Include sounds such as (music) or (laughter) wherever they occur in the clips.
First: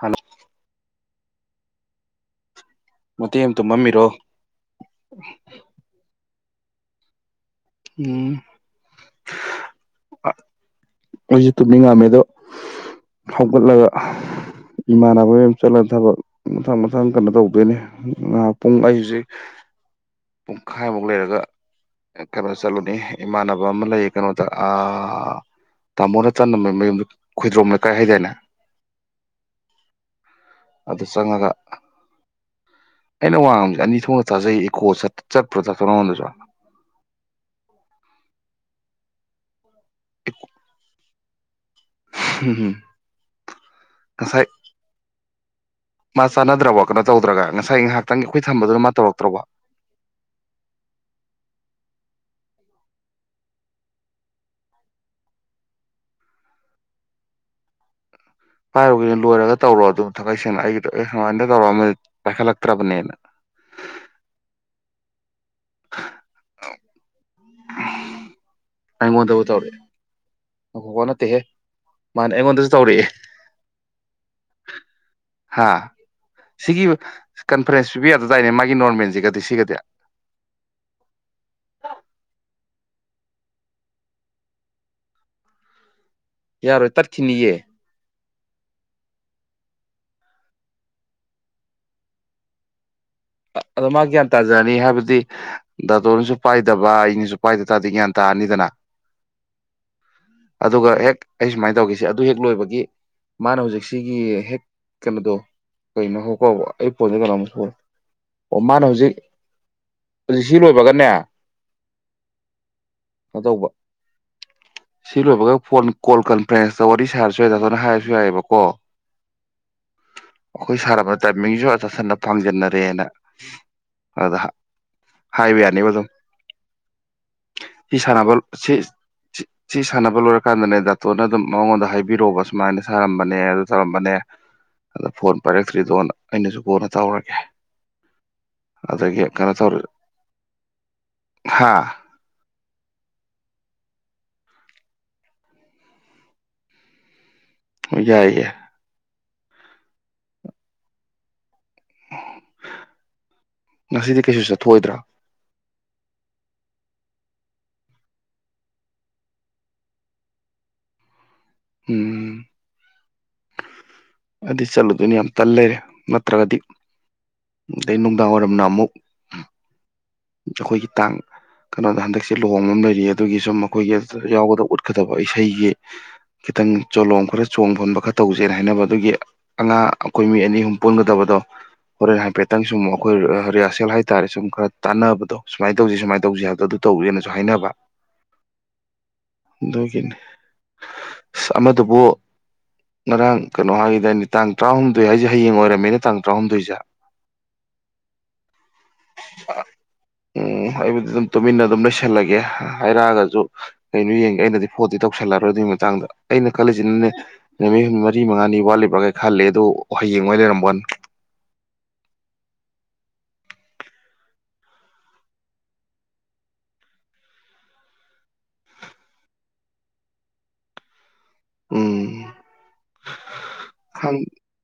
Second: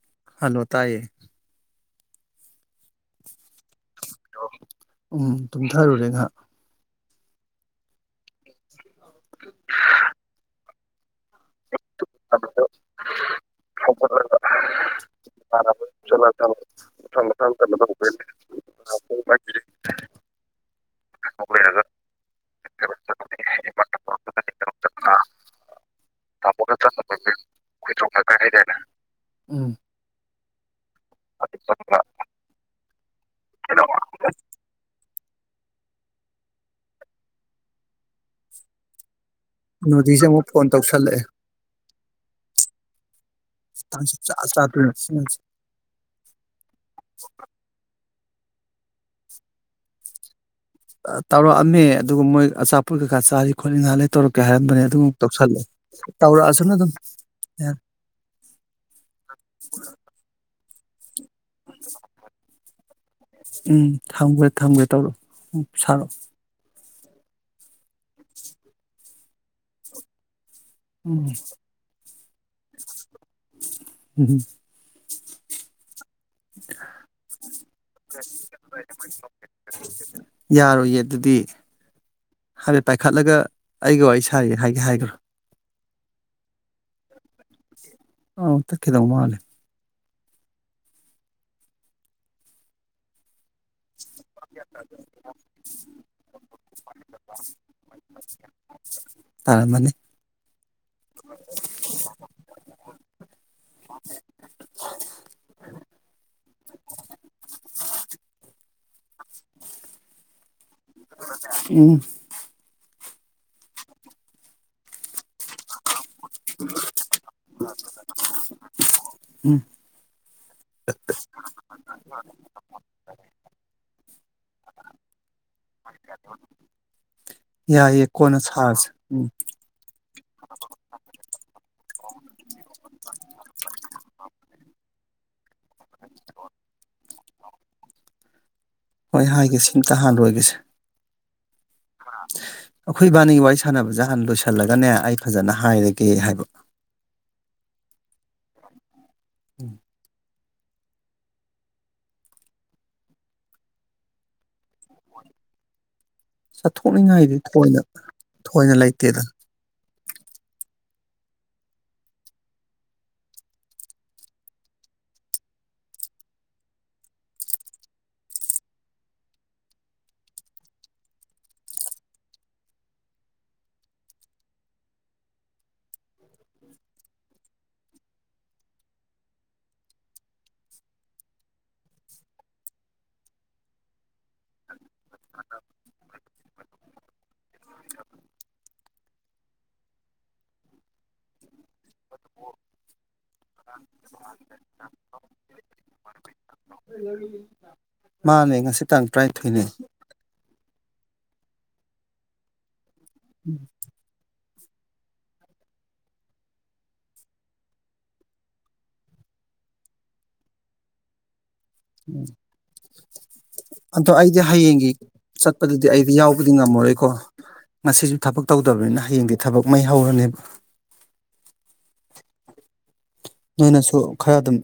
ꯍꯥꯟꯅ ꯍꯜꯂꯣ ꯇꯥꯢꯌꯦ ꯃꯦ ꯇꯦꯛ ꯑꯝꯇꯨꯝꯃꯝꯃꯤ ꯎꯝ ꯇꯨꯝꯊꯔꯨꯔꯦ ꯉꯥꯏꯍꯥꯛ ꯎꯝ ꯑꯩꯖꯨ ꯇꯨꯝꯃꯤ ꯉꯝꯃꯦ ꯑꯗꯣ ꯍꯧꯒꯠꯂꯒ ꯏꯃꯥꯟꯅꯕ ꯒꯩ ꯆꯠꯂꯒ ꯊꯕꯛ ꯃꯊꯪ ꯃꯊꯪ ꯀꯩꯅꯣ ꯇꯧꯗꯣꯏꯅꯦ ꯉꯥꯏꯍꯥꯛ ꯄꯨꯡ ꯑꯩꯖꯤꯛ ꯄꯨꯡꯈꯥꯏꯃꯨꯛ ꯂꯩꯔꯒ ꯀꯩꯅꯣꯗ ꯆꯠꯂꯨꯅꯤ ꯏꯃꯥꯟꯅꯕ ꯑꯃ ꯂꯩꯌꯦ ꯀꯩꯅꯣꯗ ꯑꯥ ꯇꯥꯃꯣꯅ ꯆꯠꯅꯕ ꯃꯥꯌꯨꯝꯗꯣ ꯍꯨꯏꯗ꯭ꯔꯣꯝ ꯂꯩꯀꯥꯏ ꯍꯥꯏꯗꯥꯏꯅꯦ ꯎꯝ ꯑꯗꯨ ꯆꯪꯉꯒ ꯑꯩꯅ ꯋꯥꯉꯥꯡꯕꯁꯦ ꯑꯅꯤ ꯊꯣꯛꯅ ꯇꯥꯖꯩꯌꯦ ꯢꯀꯣ ꯆꯠ ꯆꯠꯄꯔꯣ ꯆꯥꯛ ꯊꯣꯔꯝꯗꯖꯨꯔ ꯀꯩꯅꯣꯗꯤꯖꯦ ꯑꯃꯨꯛ ꯐꯣꯟ ꯇꯧꯁꯜꯂꯛꯑꯦ ꯍꯝ ꯍꯝ ꯇꯥꯟ ꯁꯨꯡꯆ ꯆꯗꯔꯦ ꯉꯁꯤ ꯅꯨꯃꯤꯠꯁꯦ ꯃꯥ ꯆꯥꯟꯅꯗ꯭ꯔꯥꯕꯣ ꯀꯩꯅꯣ ꯇꯧꯗ꯭ꯔꯥꯒ ꯉꯁꯥꯏ ꯉꯥꯏꯍꯥꯛ ꯇꯪ ꯑꯩꯈꯣꯏ ꯊꯝꯕꯗꯨꯅ ꯃꯥ ꯇꯧꯔꯛꯇ꯭ꯔꯥꯕꯣ ꯇꯧꯔꯛꯑꯝꯃꯦ ꯑꯗꯨꯒ ꯃꯣꯏ ꯑꯆꯥꯄꯣꯠ ꯀꯩꯀꯥ ꯆꯥꯔꯤ ꯈꯣꯠꯂꯤ ꯉꯍꯥꯟꯩꯂ ꯇꯧꯔꯛꯀꯦ ꯍꯥꯏꯔꯝꯕꯅꯦ ꯑꯗꯨꯃꯨꯛ ꯇꯧꯁꯜꯂꯣ ꯇꯧꯔꯛꯑꯁꯨꯅ ꯑꯗꯨꯝ ꯌꯥꯔ ꯍꯥꯏꯔꯨꯒꯦ ꯂꯣꯏꯔꯒ ꯇꯧꯔꯣ ꯑꯗꯨ ꯊꯥꯡꯉꯩ ꯁꯦꯡꯅ ꯑꯩ (inaudible) ꯃꯥꯟꯗ ꯇꯧꯔꯛꯑꯝꯗꯤ ꯄꯥꯢꯈꯠꯂꯛ ꯇꯕꯅꯦꯅ ꯎꯝ ꯊꯝꯒꯦ ꯊꯝꯒꯦ ꯇꯧꯔꯣ ꯎꯝ ꯁꯥꯅꯣ (inaudible) (inaudible) ꯑꯩꯉꯣꯟꯗꯕꯨ ꯇꯧꯔꯛꯑꯦ ꯑꯐꯋꯥ ꯎꯝ ꯅꯠꯇꯦꯍꯦ ꯃꯥꯅꯦ ꯑꯩꯉꯣꯟꯗꯖꯨ ꯇꯧꯔꯛꯑꯦ (inaudible) ꯎꯝꯎꯝ ꯍꯥꯥ ꯁꯤꯒꯤ ꯀꯟꯐꯔꯦꯟꯁ ꯄꯤꯕ ꯌꯥꯗꯗꯥꯏꯅꯦ ꯃꯥꯒꯤ ꯅꯣꯔꯃꯦꯜꯁꯤꯒꯗꯤ ꯁꯤꯒꯗꯤ ꯍꯥꯟꯅ ꯄꯥꯏꯈꯠꯂꯒ ꯑꯩꯒ ꯋꯥꯔꯤ ꯁꯥꯏꯌꯦ ꯍꯥꯏꯒꯦ ꯍꯥꯏꯒ꯭ꯔꯣ ꯌꯥꯔꯣꯏ ꯇꯠ ꯈꯤꯅꯤꯌꯦ ꯑꯥ ꯇꯠꯈꯤꯗꯧ ꯃꯥꯂꯦ ꯑꯗꯨ ꯃꯥꯒꯤ ꯒ꯭ꯌꯥꯟ ꯇꯥꯖꯔꯅꯤ ꯍꯥꯏꯕꯗꯤ ꯗꯥꯇꯣꯅꯁꯨ ꯄꯥꯏꯗꯕ ꯑꯩꯅꯁꯨ ꯄꯥꯏꯗ ꯇꯥꯗꯤ ꯒ꯭ꯌꯥꯟ ꯇꯥꯔꯅꯤꯗꯅ ꯇꯥꯔꯝꯃꯅꯤ ꯑꯗꯨꯒ ꯍꯦꯛ ꯑꯩ ꯁꯨꯃꯥꯏꯅ ꯇꯧꯈꯤꯁꯦ ꯑꯗꯨ ꯍꯦꯛ ꯂꯣꯏꯕꯒꯤ ꯃꯥꯅ ꯍꯧꯖꯤꯛꯁꯤꯒꯤ ꯍꯦꯛ ꯀꯩꯅꯣꯗꯣ ꯀꯩꯅꯣ ꯉꯥꯏꯈꯣꯀꯣ ꯑꯩ ꯐꯣꯟꯁꯦ ꯀꯩꯅꯣꯝ ꯃꯅ ꯍꯧꯖꯤꯛ ꯑꯗꯨ ꯁꯤ ꯂꯣꯏꯕꯒꯅꯦ ꯎꯝ ꯀꯩꯅꯣ ꯇꯧꯕ ꯁꯤ ꯂꯣꯏꯕꯒ ꯐꯣꯟ ꯀꯣꯜ ꯀꯟꯐ꯭ꯔꯦꯟꯁꯇ ꯋꯥꯔꯤ ꯁꯥꯔꯁꯨ ꯌꯥꯏ ꯇꯥꯅ ꯍꯥꯏꯔꯁꯨ ꯌꯥꯏꯌꯦꯕꯀꯣ ꯎꯝ ꯑꯩꯈꯣꯏ ꯁꯥꯅꯕꯗ ꯇꯥꯏꯃꯤꯡꯁꯨ ꯆꯁꯟꯅ ꯐꯥꯡꯖꯟꯅ ꯑꯗ ꯍꯥꯏ ꯍꯥꯏꯕ ꯌꯥꯅꯦꯕ ꯑꯗꯨꯝ ꯁꯤ ꯌꯥꯏꯌꯦ ꯁꯥꯟꯅꯕ ꯀꯣꯟꯅ ꯁꯤ ꯁꯥꯔꯁꯦ ꯎꯝ ꯁꯤ ꯁꯥꯅ ꯁꯥꯟꯅꯕ ꯂꯣꯏꯔꯀꯥꯟꯗꯅꯦ ꯗꯥꯇꯣꯟꯅꯅꯦ ꯑꯗꯨꯝ ꯃꯉꯣꯟꯗ ꯍꯥꯏꯕꯤꯔꯑꯣꯕ ꯁꯨꯃꯥꯏꯅ ꯁꯥꯔꯝꯕꯅꯦ ꯑꯗꯨ ꯇꯧꯔꯝꯕꯅꯦ ꯑꯗ ꯐꯣꯟ ꯄꯥꯏꯔꯛꯇ꯭ꯔꯤꯗꯣ ꯑꯩꯅꯁꯨ ꯀꯣꯟꯅ ꯇꯧꯔꯒꯦ ꯍꯣꯏ ꯑꯗꯒꯤ ꯍꯥꯏꯒꯦ ꯁꯤꯝꯇ ꯍꯥꯟ ꯂꯣꯏꯒꯤꯁꯦ ꯍꯥꯥ ꯑꯩꯈꯣꯏ ꯏꯕꯅꯤꯒꯤ ꯋꯥꯔꯤ ꯁꯥꯟꯅꯕꯁꯦ ꯍꯥꯟꯅ ꯂꯣꯏꯁꯜꯂꯒꯅꯦ ꯑꯩ ꯐꯖꯅ ꯍꯥꯏꯔꯒꯦ ꯍꯥꯏꯕ ꯌꯥꯏꯌꯦ (inaudible) ꯉꯁꯤꯗꯤ ꯀꯩꯁꯨ ꯆꯠꯊꯣꯛꯑꯣꯏꯗ꯭ꯔꯥ ꯆꯠꯊꯣꯛꯅꯤꯡꯉꯥꯏꯗꯤ ꯊꯣꯏꯅ ꯊꯣꯏꯅ ꯂꯩꯇꯦꯗ ꯎꯝ ꯑꯗꯨ ꯆꯠꯂꯨꯗꯨꯅꯤ ꯌꯥꯝ ꯇꯟ ꯂꯩꯔꯦ ꯅꯠꯇ꯭ꯔꯒꯗꯤ ꯑꯗꯩ ꯅꯨꯡꯗꯥꯡ ꯋꯥꯏꯔꯝꯅ ꯑꯃꯨꯛ ꯑꯩꯈꯣꯏꯒꯤ ꯇꯥꯡ ꯀꯩꯅꯣꯗ ꯍꯟꯗꯛꯁꯦ ꯂꯨꯍꯣꯡꯕ ꯑꯃ ꯂꯩꯔꯤ ꯑꯗꯨꯒꯤ ꯁꯨꯝ ꯑꯩꯈꯣꯏꯒꯤ ꯌꯥꯎꯒꯗꯕ ꯎꯠꯀꯗꯕ ꯏꯁꯩꯒꯤ ꯈꯤꯇꯪ ꯆꯣꯂꯣꯡꯝ ꯈꯔ ꯆꯣꯡꯐꯟꯕ ꯈꯔ ꯇꯧꯖꯦꯅ ꯍꯥꯏꯅꯕ ꯑꯗꯨꯒꯤ ꯑꯉꯥꯡ ꯑꯩꯈꯣꯏ ꯃꯤ ꯑꯅꯤ ꯑꯍꯨꯝ ꯄꯨꯟꯒꯗꯕꯗꯣ ꯍꯣꯔꯦꯟ ꯍꯥꯏꯐꯦꯠꯇꯪ ꯁꯨꯝ ꯑꯩꯈꯣꯏ ꯔꯤꯍꯔꯁꯦꯜ ꯍꯥꯏ ꯇꯥꯔꯦ ꯁꯨꯝ ꯈꯔ ꯇꯥꯟꯅꯕꯗꯣ ꯁꯨꯃꯥꯏꯅ ꯇꯧꯁꯤ ꯁꯨꯃꯥꯏ ꯇꯧ ꯍꯥꯏꯕꯗ ꯑꯗꯨ ꯇꯧꯒꯦꯅ ꯁꯨ ꯍꯥꯏꯅꯕ ꯑꯗꯨꯒꯤꯅꯤ ꯑꯁ ꯑꯃꯗꯨꯕꯨ ꯉꯔꯥꯡ ꯀꯩꯅꯣ (unintelligible) ꯍꯥꯏꯈꯤꯗꯥꯏꯅꯦ ꯇꯥꯡ ꯇꯔꯥꯍꯨꯝꯗꯣꯏ ꯍꯥꯏꯁꯦ ꯍꯌꯦꯡ ꯑꯣꯏꯔꯝꯃꯦꯅꯦ ꯇꯥꯡ ꯇꯔꯥꯍꯨꯝꯗꯣꯏꯁꯦ ꯃꯥꯅꯦ ꯉꯁꯤ ꯇꯥꯡ ꯇꯔꯥꯅꯤꯊꯣꯏꯅꯦ ꯎꯝ ꯑꯩꯕꯨꯗꯤ ꯑꯗꯨꯝ ꯇꯨꯃꯤꯟꯅ ꯑꯗꯨꯝ ꯂꯩꯁꯜꯂꯒꯦ ꯍꯥꯏꯔꯛꯑꯒꯁꯨ ꯀꯩꯅꯣ ꯌꯦꯡꯒꯦ ꯑꯩꯅꯗꯤ ꯐꯣꯟꯗꯤ ꯇꯧꯁꯜꯂꯔꯣꯏ ꯑꯗꯨꯒꯤ ꯃꯇꯥꯡꯗ ꯑꯩꯅ ꯈꯜꯂꯤꯁꯤꯅꯅꯦ ꯅꯨꯃꯤꯠ ꯍꯨꯝ ꯃꯔꯤ ꯃꯉꯥꯅꯤ ꯋꯥꯠꯂꯤꯕ꯭ꯔꯥꯒ ꯈꯜꯂꯤ ꯑꯗꯨ ꯍꯌꯦꯡ ꯑꯣꯏ ꯂꯩꯔꯝꯕ꯭ꯋꯥꯅꯦ (inaudible) ꯑꯗꯣ ꯑꯩꯗꯤ ꯍꯌꯦꯡꯒꯤ ꯆꯠꯄꯗꯨꯗꯤ ꯑꯩꯗꯤ ꯌꯥꯎꯕꯗꯤ ꯉꯝꯃꯔꯣꯏꯀꯣ ꯉꯁꯤꯁꯨ ꯊꯕꯛ ꯇꯧꯗꯕꯅꯤꯅ ꯍꯌꯦꯡꯗꯤ ꯊꯕꯛ ꯃꯩ ꯍꯧꯔꯅꯦꯕ ꯎꯝ ꯅꯣꯏꯅꯁꯨ ꯈꯪ ꯈꯔ ꯑꯗꯨꯝ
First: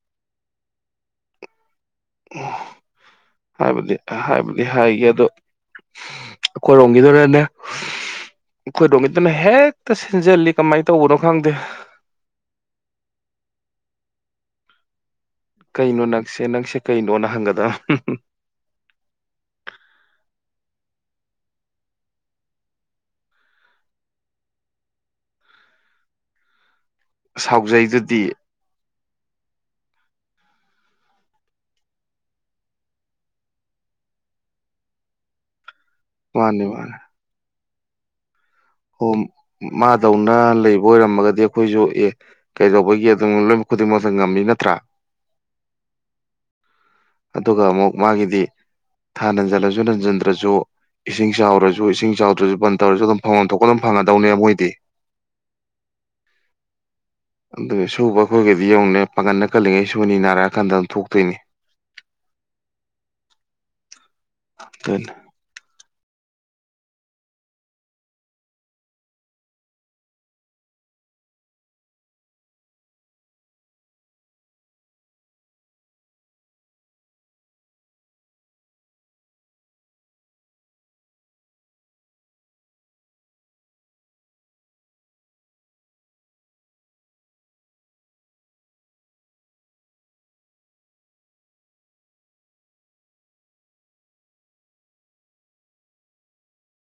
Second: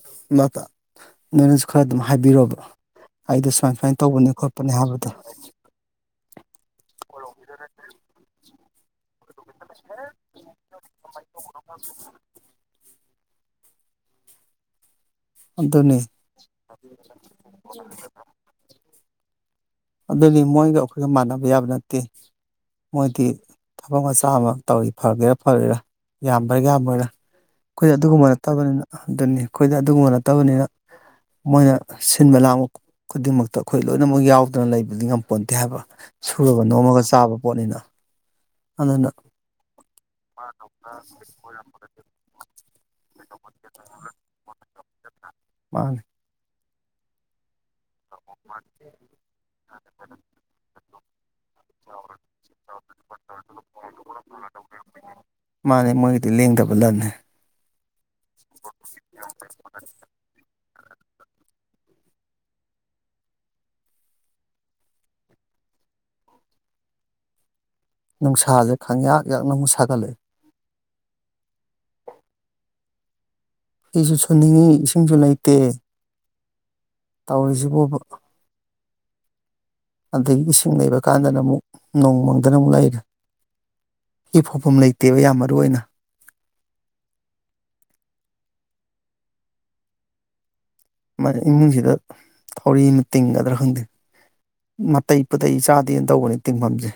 (unintelligible) ꯈꯔ ꯑꯗꯨꯝ ꯍꯥꯏꯕꯤꯔꯣꯕ ꯑꯩꯗꯣ ꯁꯨꯃꯥꯏ ꯍꯥꯏꯕꯗꯤ ꯁꯨꯃꯥꯏꯅ ꯇꯧꯕꯅꯦ ꯍꯥꯏꯕꯨꯗꯤ ꯈꯣꯠꯄꯅꯤ ꯍꯥꯏꯕꯗꯣ ꯈꯣꯢꯔꯣꯝꯒꯤꯗꯨꯔꯅꯦ ꯈꯣꯢ ꯔꯣꯝꯒꯤ ꯑꯗꯨꯅ ꯍꯦꯛꯇ ꯁꯤꯟꯖꯜꯂꯤ ꯀꯃꯥꯏꯅ ꯇꯧꯕꯅꯣ ꯈꯪꯗꯦ ꯑꯗꯨꯅꯤ ꯀꯩꯅꯣ ꯅꯪꯁꯦ ꯅꯪꯁꯦ ꯀꯩꯅꯣꯅ ꯍꯪꯒꯗꯝ ꯑꯗꯨꯅꯤ ꯃꯣꯏꯒ ꯑꯩꯈꯣꯏꯒ ꯃꯥꯟꯅꯕ ꯌꯥꯕ ꯅꯠꯇꯦ ꯃꯣꯏꯗꯤ ꯊꯕꯛ ꯃꯆꯥ ꯑꯃ ꯇꯧꯔꯤ ꯐꯒꯦꯔꯥ ꯐꯔꯣꯏꯔ ꯌꯥꯝꯕ꯭ꯔꯥ ꯌꯥꯝꯃꯣꯏꯔꯥ ꯑꯩꯈꯣꯏ ꯁꯥꯎꯖꯩꯗꯨꯗꯤ ꯑꯗꯨꯒꯨꯝꯕ ꯅꯠꯇꯕꯅꯤꯅ ꯑꯗꯨꯅꯤ ꯑꯩꯈꯣꯏꯗ ꯑꯗꯨꯒꯨꯝꯕ ꯅꯠꯇꯕꯅꯤꯅ ꯃꯣꯏꯅ ꯁꯤꯟꯕ ꯂꯥꯡꯕ ꯈꯨꯗꯤꯡꯃꯛꯇ ꯑꯩꯈꯣꯏ ꯂꯣꯏꯅꯃꯛ ꯌꯥꯎ ꯗꯣ ꯂꯩꯕꯗꯤ ꯉꯝ ꯄꯣꯠꯇꯦ ꯍꯥꯏꯕ ꯁꯨꯔꯒ ꯅꯣꯝꯃꯒ ꯆꯥꯕ ꯄꯣꯠꯅꯤꯅ ꯑꯣ ꯑꯗꯨꯅ ꯃꯥꯗꯧꯅ ꯂꯩꯕ ꯑꯣꯏꯔꯝꯃꯒꯗꯤ ꯑꯩꯈꯣꯏꯖꯨ ꯑꯦ ꯀꯩꯗꯧꯕꯒꯤ ꯑꯗꯨꯝ ꯂꯣꯏ ꯈꯨꯗꯤꯡꯃꯛꯇ ꯉꯝꯃꯤ ꯅꯠꯇ꯭ꯔ ꯃꯥꯅꯤ ꯑꯗꯨꯒ ꯑꯃꯨꯛ ꯃꯥꯒꯤꯗꯤ ꯊꯥ ꯅꯟꯖꯜꯂꯖꯨ ꯅꯟꯖꯟꯗ꯭ꯔꯖꯨ ꯏꯁꯤꯡ ꯆꯥꯎꯔꯖꯨ ꯏꯁꯤꯡ ꯆꯥꯎꯗ꯭ꯔꯁꯨ ꯕꯟ ꯇꯧꯔꯁꯨ ꯑꯗꯨꯝ ꯐꯪꯕꯝ ꯊꯣꯛꯄ ꯑꯗꯨꯝ ꯐꯪꯉꯗꯧꯅꯦ ꯃꯣꯏꯗꯤ ꯃꯥꯅꯤ ꯃꯣꯏꯒꯤꯗꯤ ꯂꯦꯡꯗꯕ ꯂꯟꯅꯤ ꯑꯗꯨ ꯁꯨꯕ ꯑꯩꯈꯣꯏꯒꯗꯤ ꯌꯦꯡꯉꯨꯅꯦ ꯄꯥꯡꯒꯜꯅ ꯀꯜꯂꯤꯉꯩ ꯁꯨꯅꯤ ꯅꯥꯔꯛꯑꯀꯥꯟꯗ ꯊꯣꯛꯇꯣꯏꯅꯦ (inaudible) (unintelligible) ꯅꯨꯡꯁꯥꯖꯦ ꯈꯪꯌꯥꯛ ꯌꯥꯛꯅꯃꯨꯛ ꯁꯥꯒꯠꯂꯛꯑꯦ ꯐꯤꯖꯨ ꯁꯨꯅꯤꯡꯉꯤ ꯏꯁꯤꯡꯁꯨ ꯂꯩꯇꯦ ꯇꯧꯔꯤꯖꯤꯕꯣꯕ ꯑꯗꯒꯤ ꯏꯁꯤꯡ ꯂꯩꯕ ꯀꯥꯟꯗꯅ ꯑꯃꯨꯛ ꯅꯣꯡ ꯃꯪꯗꯅ ꯑꯃꯨꯛ ꯂꯩꯔꯦ ꯐꯤ ꯐꯧꯐꯝ ꯂꯩꯇꯦꯕ ꯌꯥꯝ ꯃꯔꯨ ꯑꯣꯏꯅ ꯃꯥꯅꯦ ꯏꯃꯨꯡꯖꯤꯗ ꯊꯧꯔꯤ ꯑꯃ ꯇꯤꯡꯒꯗ꯭ꯔ ꯈꯪꯗꯦ ꯅꯥꯇꯩ ꯄꯨꯇꯩ ꯆꯥꯗꯦꯅ ꯇꯧꯕꯅꯤ ꯇꯤꯡꯐꯝꯖꯦ